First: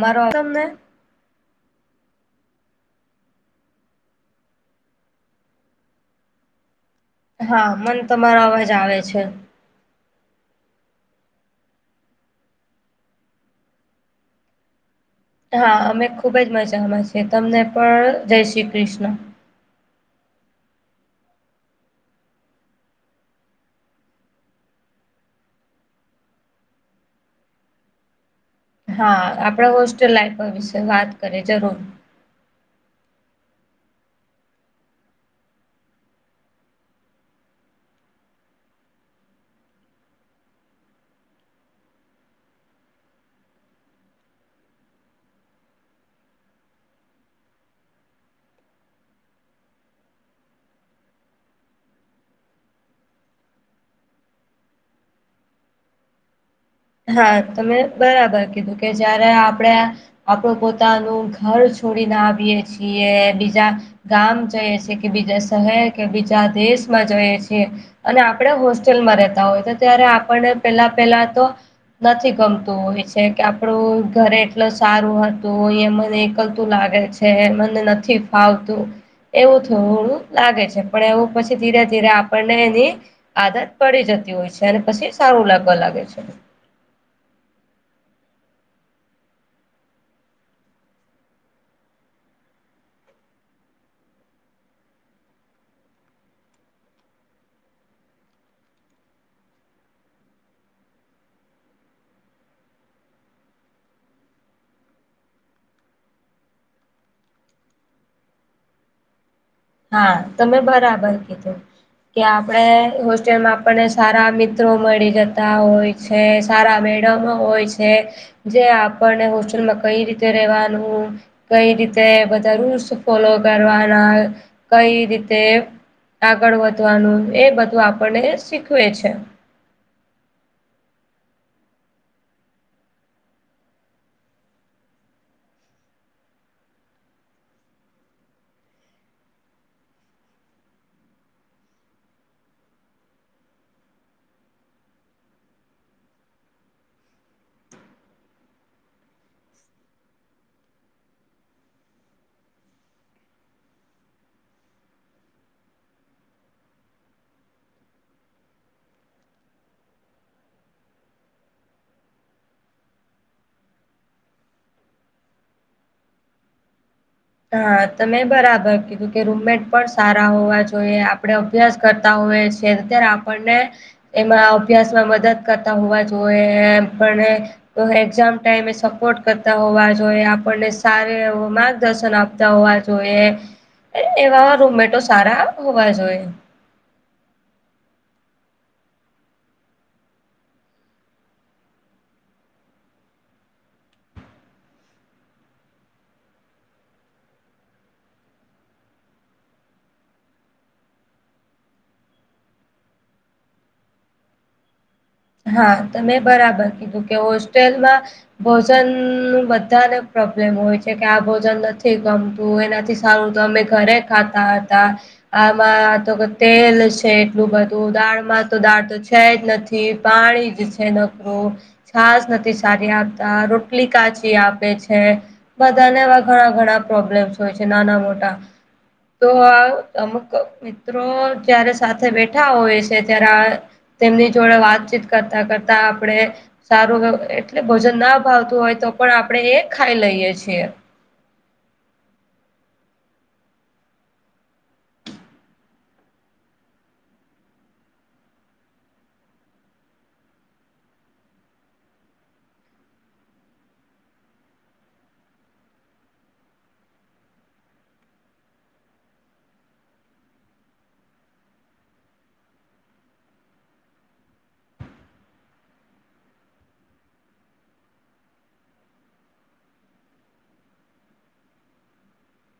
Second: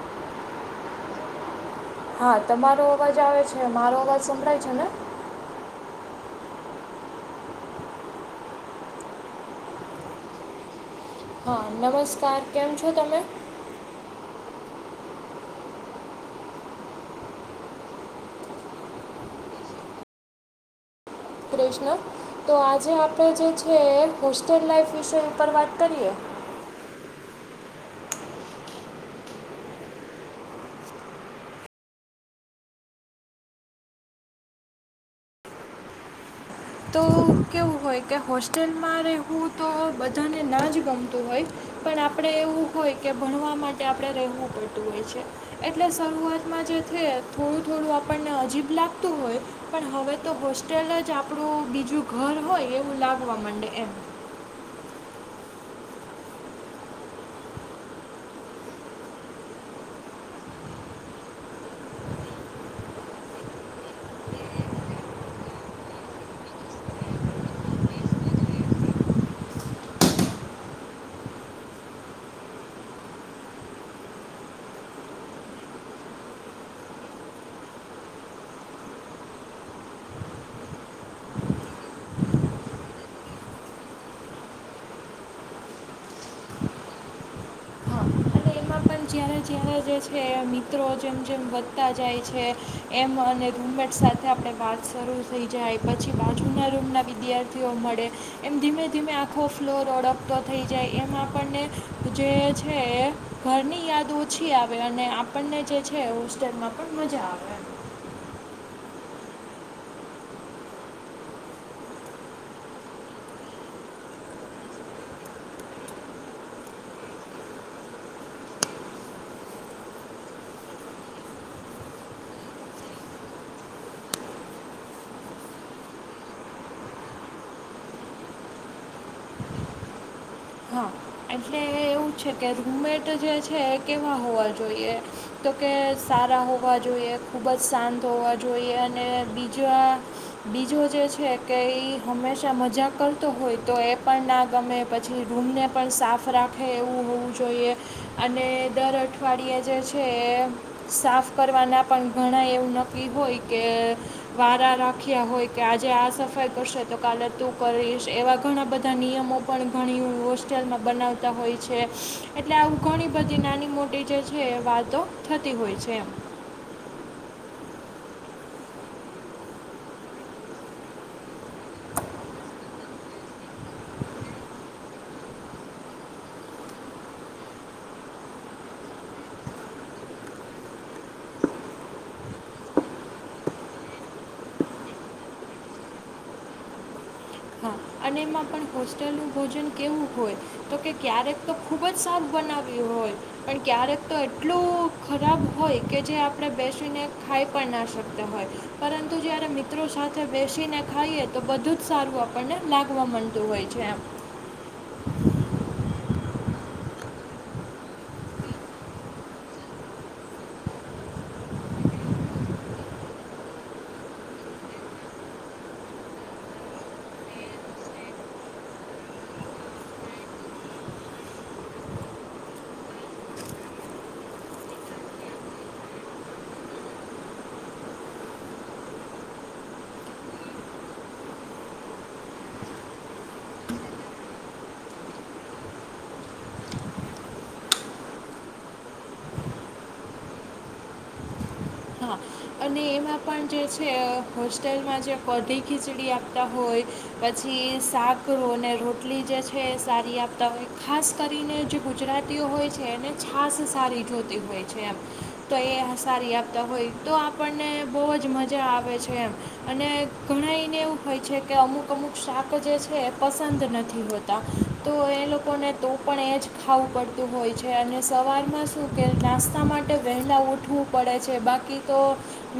મારો તમને [inaudible] હા તમારો અવાજ આવે છે મારો અવાજ સંભળાય છે ને. હા મન તમારા અવાજ આવે છે. હા નમસ્કાર કેમ છો તમે. હા અમે ખુબ જ મજામાં છેએ તમને પણ જય શ્રી કૃષ્ણ. કૃષ્ણ તો આજે આપણે જે છે હોસ્ટેલ લાઈફ વિષ ઉપર વાત કરીએ. હા આપણા હોસ્ટેલ લાઈફ વિશે વાત કરીએ જરૂર. તો કેવું હોય કે હોસ્ટેલમાં રહેવું તો બધાને ના જ ગમતું હોય. પણ આપણેે એવું હોય કે ભણવા માટે આપણેે રહેવું પડતું હોય છે. એટલે શરૂઆતમાં જે છે થોડું થોડું આપણને અજીબ લાગતું હોય. પણ હવે તો હોસ્ટેલ જ આપણું બીજું ઘર હોય એવું લાગવા મડે એમ. હા તમે બરાબર કીધું કે જયારે આપણે આપડું પોતાનું ઘર છોડીને આવીએ છીએ બીજા ગામ છે છે કે બીજા શહેર કે બીજા દેશમાં જઈએ છેએ. અને આપણે હોસ્ટેલમાં રહેેતા હોય તો ત્યારે આપણને પેલા પેલા તો નથી ગમતું હોય છે કે આપડું ઘરે એટલ સારું હતું એ મને એકલતું લાગે છે. તે મને નથી ફાવતું. એવું થોડુક લાગે છે પણ એવું પછી ધીરે ધીરે આપણને એની આદત પડી જતી હોય છે અને પછી સારું લાગવા લાગે છે‌. હા અને એમાં પણ જ્યારે જ્યારે જે છે મિત્રો જેમ જેમ વધતા જાય છે એમ અને રૂમમેટ સાથે આપણે વાત શરૂ થઈ જાય પછી બાજુના રૂમના વિદ્યાર્થીઓ મળે એમ ધીમે ધીમે આખો ફ્લોર ઓળખતો થઈ જાય એમ આપણને જે છે. ઘરની યાદ ઓછી આવે અને આપણને જે છે હોસ્ટેલમાં પણ મજા આવે. હા તમે બરાબર કીધું. કે આપણે હોસ્ટેલમાં આપણને સારા મિત્રો મળી જતા હોય. છે સારા મેડમ હોય છે. જે આપણને હોસ્ટેલમાં કઈ રીતે રેવાનું કઈ રીતે બધા રૂલ્સ ફોલો કરવાના કઈ રીતે આગળ વધવાનું એ બધું આપણને શીખવે છે. હા એટલે એવું છે કે રૂમેટ જે છે કેવા હોવા જોઈએ. તો કે સારા હોવા જોઈએ ખૂબ જ શાંત હોવા જોઈએ અને બીજા બીજો જે છે કે એ હંમેશા મજાક કરતો હોય તો એ પણ ના ગમે પછી રૂમને પણ સાફ રાખે એવું હોવું જોઈએ. અને દર અઠવાડિયે જે છે એ સાફ કરવાના પણ ઘણા એવું નક્કી હોય કે. વારા રાખ્યા હોય કે આજે આ સફાઈ કરશે તો કાલે તું કરીશ એવા ઘણા બધા નિયમો પણ ઘણી વોસ. હોસ્ટેલમાં બનાવતા હોય છે એટલે આવું ઘણી બધી નાની મોટી જે છે એ વાતો થતિ હોય છે. હા તમે બરાબર કીધું કે રૂમમેટ પણ સારા હોવા જોઈએ આપડણે અભ્યાસ કરતા હોય છે ત્યારે આપણને એમાં અભ્યાસમાં મદદ કરતા હોવા જોઈએ એમ પણ એક્ઝામ ટાઈમે એ સપોર્ટ કરતા હોવા જોઈએ આપણને સ મા દર્શન આપતા હોવા જોઈએ, એવા રૂમેટો સારા હોવા જોઈએ. હા અને એમાં પણ હોસ્ટેલનું ભોજન કેવું હોય. તો કે ક્યારેક તો ખૂબ જ સાદ બનાવીવી હોય. પણ ક્યારેક તો એટલું ખરાબ હોય કે જે આપણે બેસીને ખાઈ પણ ના શકતા હોય. પરંતુ જયારે મિત્રો સાથે બેસીને ખાઈએ તો બધું જ સારું આપણને લાગવા માંતું હોય છે એમ. હા ત મેં બરાબર કીધું કે હોસ્ટેલમાં ભોજન ન બધાને પ્રોબ્લેમ હોય છે કે આ ભોજન નથી ગમતું એના સંગુ તો અમે ઘરે ખાતા હતા. આમાં તો કે તેલ છે એટલું બધું દાળમાં તો દાળ તો છે જ નથી. પાણી જે છે નકરું. છાસ નથી સારી આપતા રોટલી કાચી આપે છે. બધાને એવા ઘણા ઘણા પ્રોબ્લેમ્સ હોય છે નાના મોટા. તો આ અમક મિત્રો જયારે સાથે બેઠા હોય છે ત્યારે તેમની જોડે વાત કરતા કરતા આપણે સારું એટલે ભોજન ના ભાવતું હોય તો પણ આપણે એ ખાઈ લઈએ છીએ. હા. અને એમાં પણ જે છે હોસ્ટેલમાં જે પધી ખીચડી આપતા હોય. પછી સાકરું અને રોટલી જે છે સારી આપતા હોય ખાસ કરીને જે ગુજરાતીઓ હોય છે એને છાસ સારી જોતી હોય છે એમ. તો એ સારી આપતા હોય તો આપણને બહુ જ મજા આવે છે એમ. અને ઘણા એને એવું હોય છે કે અમુક અમુક શાક જે છે એ પસંદ નથી હોત. તો એ લોકોને તો પણ એ જ ખાવું પડતું હોય છે અને સવારમાં શું કે નાસ્તા માટે વહેલાં ઉઠવું પડે છે બાકી તો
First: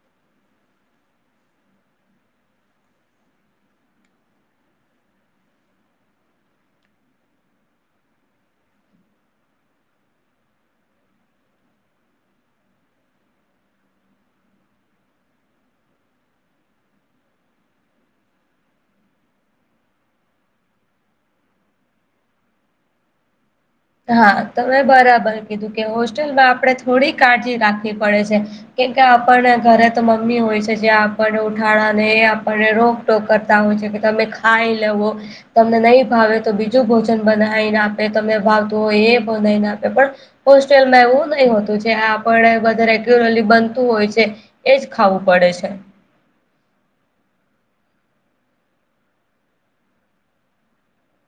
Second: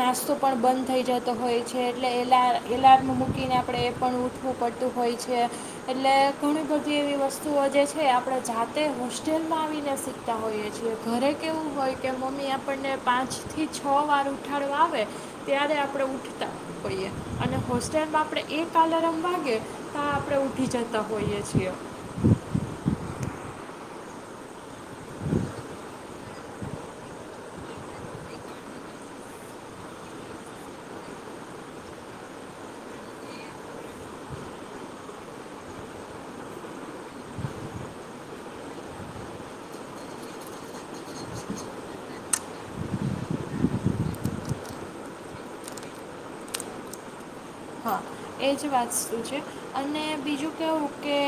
નાસ્તો પણ બંધ થઈ જતો હોય છે એટલે એલ એલાર્મ મૂકીને આપણે એ પણ ખવું પડતું હોય છે. એટલે ઘણી બધી એવી વસ્તુઓ જે છે આપણે જાતે હોસ્ટેલમાં આવીને શીખ તા હોઈએ છીએ ઘરે કેવું હોય કે મમ્મી આપણને પાંચ થી છ વાર ઉઠાડો આવે ત્યારે આપણે ઉઠતા. હોઈએ અને હોસ્ટેલમાં આપણે એક કલરમ વાગે. તો આપણે ઊઠી જતા હોઈએ છીએ. હા તમે બરાબર કીધું કે હોસ્ટેલમાં આપણે થોડી કાળજી રાખવી પડે છે. કેમકે આપણને ઘરે તો મમ્મી હોય છે જે આપણને ઉઠાળ ને એ આપણને રો કરતા હોય છે કે તમે ખાઈ લેવો. તમને નહીં ભાવે તો બીજું ભોજન બનાવીને આપે તમને ભાવતું હોય એ બનાવીને આપે પણ હોસ્ટેલમાં એવું નહી હોતું છે આપ બધ રેગ્યુલરલી બનતું હોય છે. એજ ખાવું પડે છે. હા એ જ વાતતું છે. અને બીજું કેવું કે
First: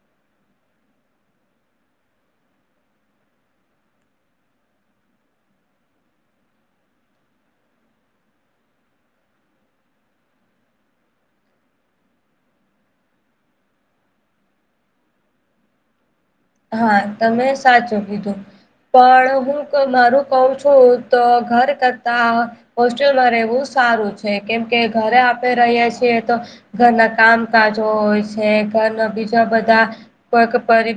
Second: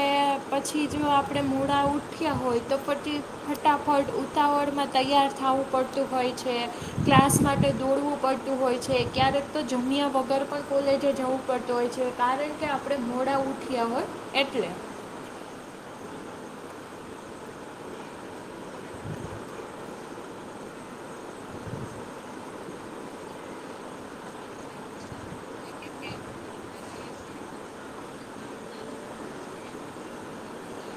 પછી જો આપણે મૂડા ઉઠ્યા હોય તો પછી ફટાફટ ઉતાવળમાં તૈયાર થવું પડતું હોય છે, ક્લાસ માટે દોડવું પડતું હોય છે ક્યારેક તો જુમિયા વગર પણ કોલે જે જવું પડતું હોય છે કારણ કે આપણે મોડા ઉઠ્યા હોય એટલે. હા તમે સાચું કીધું. પણ હું મારું કઉ છું તો ઘર કરતા હોસ્ટેલમાં રહેવું સારું છે કેમ કે ઘરે આપણે રહ્યા છીએ તો. ઘરના કામકાજો હોય છે ઘરના બીજા બધા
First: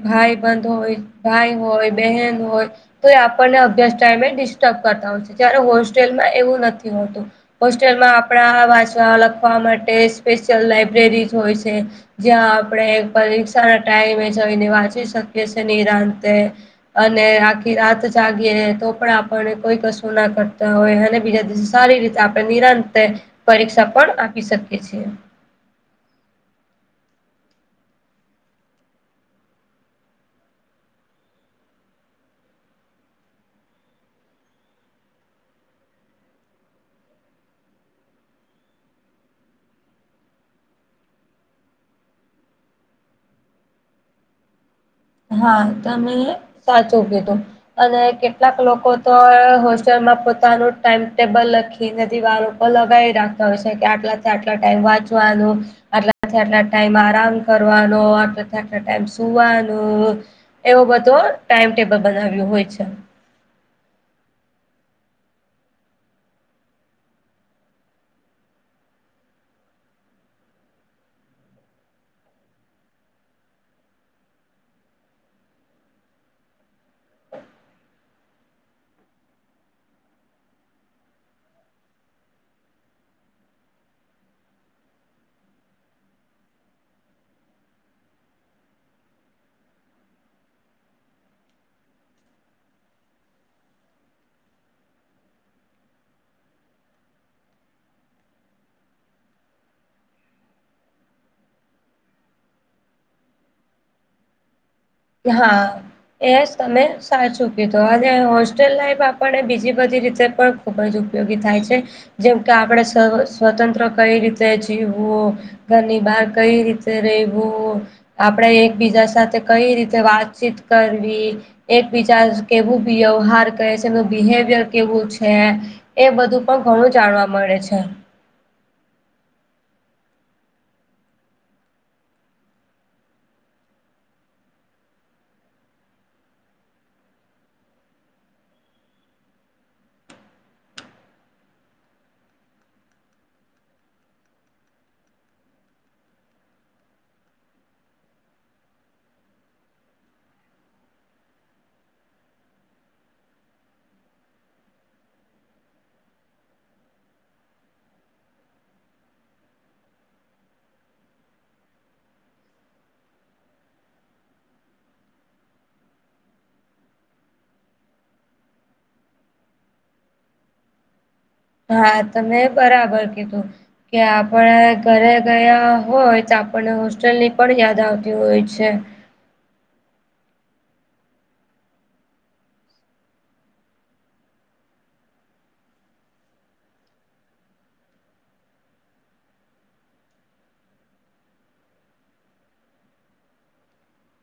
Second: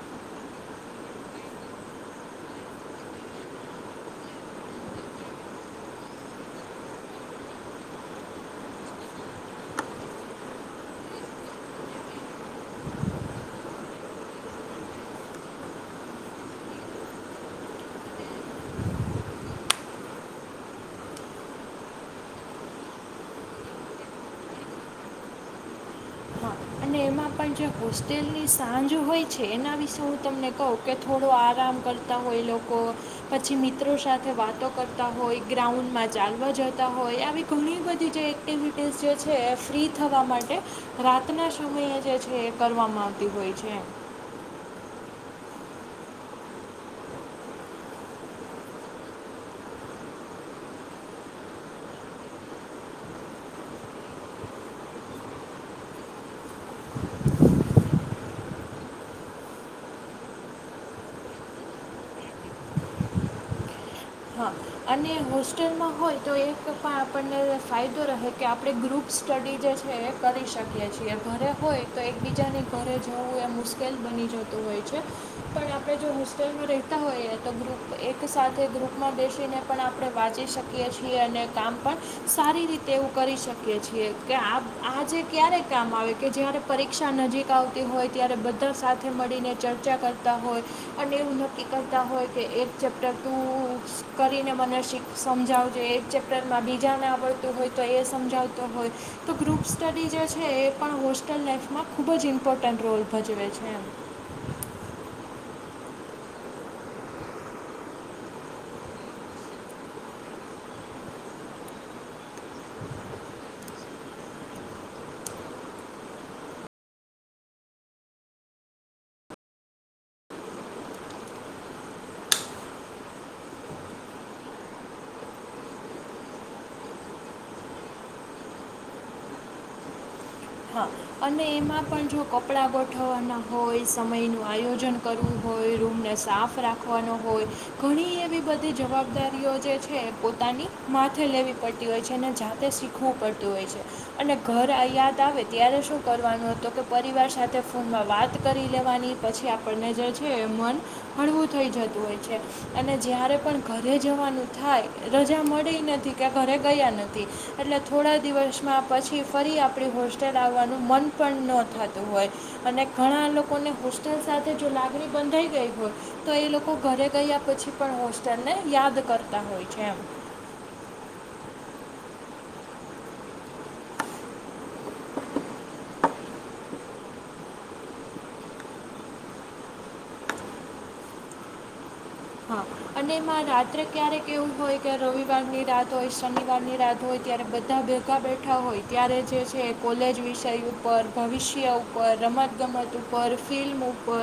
ભાઈ બંધ હોય ભાઈ હોય બહેન હોય. તો એ આપણને અભ્યાસ ટાઈમે ડિસ્ટર્બ કરતા હોય છે ત્યારે હોસ્ટેલમાં એવું નથી હોતું. હોસ્ટેલમાં આપણા વાચવા લખવા માટે સ્પેશિયલ લાઈબ્રેરી હોય છે. જ્યાં આપણે પરીક્ષા ના ટાઈમે જઈને વાંચી શકીએ છે નિરાંતે અને આખી રાત જાગી તો પણ કોઈ કશું ના કરતા હોય અને બીજા દિવસે સારી રીતે આપણે નિરાંતે પરીક્ષા પણ આપી શકીએ છીએ. હા અને એમાં પણ જે હોસ્ટેલની સાંજ હોય છે. એના વિશે હું તમને કહું કે થોડો આરામ કર ત હોય એ લોકો લોકો પછી મિત્રો સાથે વાતો કરતા હોય ગ્રાઉન્ડમાં ચાલવા જતા હોય આવી ઘણી બધી જે એક્ટિવિટીઝ જે છે એ ફ્રી થવા માટે રાતના જે છે એ કરવામાં આવતી હોય છે. હા તમે સાચો કેધું. અને કેટલાક લોકો તો હોસ્ટેલમાં પોતાનું ટાઈમ ટેબલ લખી નથી વારો લગાવી રાખતા હોય છે કે આટલાથી આટલા ટાઈમ વાંચવાનું. આટલાથી આટલા ટાઈમ આરામ કરવાનો આટલાથી આટલો ટાઈમ સુવાનો. એવો બધો ટાઈમ ટેબલ બનાવ્યું હોય છે. હા અને હોસ્ટેલમાં હોય તો એક પણ આપણને ફાયદો રહે કે આપણે ગ્રુપ સ્ટડી જે છે એ કરી શકીએ છીએ ઘરે હોય તો એકબીજાની ઘરે જવું એ મુશ્કેલ બની જતું હો પણ આપ જો હોસ્ટેલમાં રહેતા હોઈ તો ગુપ એક સાથે ગ્રુપમાં બે જેને પણ આપણે વાંચી શકીએ છીએ અને કામ પણ સારી રીતે એવું કરી શકીએ છીએ કે આજે ક્યારે કામ આવે કે જારે પરીક્ષા નજીક આવતી હોય ત્યારે બધા સાથે મળીને ચર્ચા કરતા હોય. પણ એવું નક્કી કરતા હોય કે એક ચેપ્ટર તું કરીને મને શીખ સમજાવજો એક ચેપ્ટરમાં બીજાને આવડતું હોય તો એ સમજાવતો હોય. તો ગ્રુપ સ્ટડી જે છે એ પણ હોસ્ટલ લાઈફમાં ખુબ જ ઇમ્પોર્ટન્ટ રોલ ભજવે છે. એમ હા એ તમે સાચું કીધ અને હોસ્ટેલ લાઈફ આપણને બીજી બધી રીતે પણ ખૂબ જ ઉપયોગી થાય છે. જેમ કે આપણે સ્વતંત્ર કઈ રીતે જીવવું. ઘરની બહાર કઈ રીતે રવું આપડે એકબીજા સાથે કઈ રીતે તે વાતચીત કરવી. એક બીજા કેવું વ્યવહાર કરહે છે એનું બિહેવિયર કેવું છે.? એ બધું પણ ઘણું જાણવા મળે છે. હા અને એમાં પણ જો કપડાં ગોઠવવાના હોય, સમયનું આયોજન કરવું હોય, રૂમને સાફ રાખવાનો હોય ઘણી એવી બધી જવાબદારીઓ જે છે પોતાની માથે લેવી પડતી હોય છે અને જાતે શીખવું પડત હોય છે અને ઘર યાદ આવે ત્યારે શું કરવાનું તો કે પરિવાર સાથે ફોનમાં વાત કરી લેવાની પછી આપણે આપણને જે છે એ મન હળવું થઈ જતું હોય છે. અને જ્યારે પણ ઘરે જવાનું થાય રજા મળી નથી કે ઘરે ગયા નથી. એટલે થોડા દિવસમાં પછી ફરી આપ આપણી હોસ્ટેલ આવવાનું મન પણ ન થતું હોય. અને ઘણા લોકોને હોસ્ટેલ સાથે જો લાગણી બંધાઈ ગઈ હોય તો એ લોકો ઘરે ગયા પછી પણ હોસ્ટેલ ને યાદ કરતા હોય છે એમ. હા તમે બરાબર કીધું. કે આપણે ઘરે ગયા હોય, તો આપણને હોસ્ટેલની પણ યાદ આવતી હોય છે. હા અને એમાં રાત્રે ક્યારેક એવું હોય કે રવિવારની રાત હોય શનિવારની રાત હોય ત્યારે બધા બેઠા હોય ત્યારે જે છે કોલેજ વિષય ઉપર, ભવિષ્ય ઉપર, રમત ગમત ઉપ ઉપ ફિલ્મ ઉપર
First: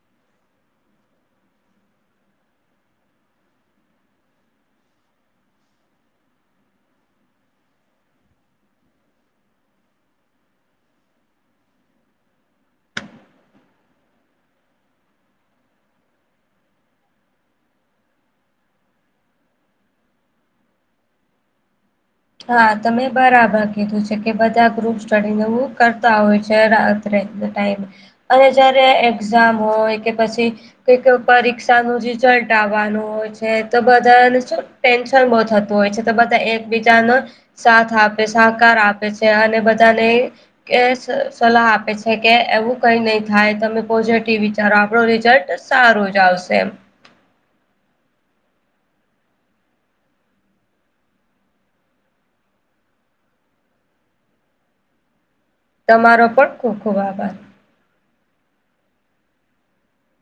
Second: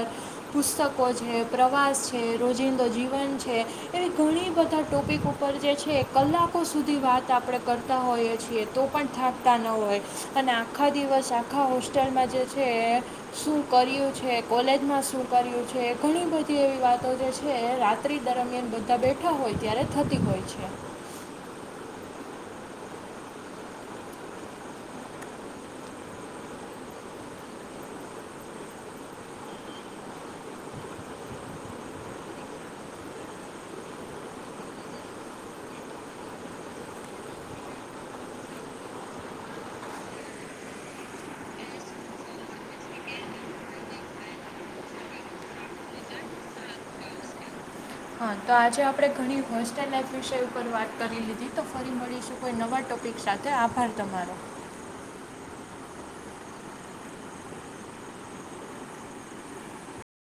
પુસ્તકો છે પ્રવાસ છે રોજિંદો જીવન છે એવી ઘણી બધા ટોપિક ઉપર જે છે કલાકો સુધી વાત આપણે કરતા તા હોઈએ છીએ તો પણ થાકતા ન હોય. અને આખા દિવસ આખા હોસ્ટેલમાં જે છે શું કર્યું છે? કોલેજમાં શું કર્યું છે? ઘણી બધી એવી વાતો જે છે. એ રાત્રિ દરમિયાન બધા બેઠા હોય ત્યારે જ થતી હોય છે. હા તમે બરાબર કીધું છે કે, બધા ગ્રુપ સ્ટડી ને એવું કરતા હોય છે. રાત ત્રે ટાઈમે, અને જયારે એક્ઝામ હોય કે પછી કઈક પરીક્ષા નું રિઝલ્ટ આવવાનું હોય છે, તો બધાને શું ટેન્શન બહુ થતું હોય છે, તો બધા એકીજ જાનો સાથ આપે, સહકાર આપે છે, અને બધાને કે સ સલાહ આપે છે, કે એવું કઈ નહી થાય, તમે પોઝિટિવ વિચારો આપડો રિઝલ્ટ સારું જ આવશે એમ હા તો આજે આપણે ઘણી હોસ્ટેલ લાઈફ વિષે ઉપર વાત કરી લીધી, તો ફરી મળી કોઈ નવા ટોપિક સાથે, આભાર તમારો. તમારો પણ ખુબ ખુબ આભાર.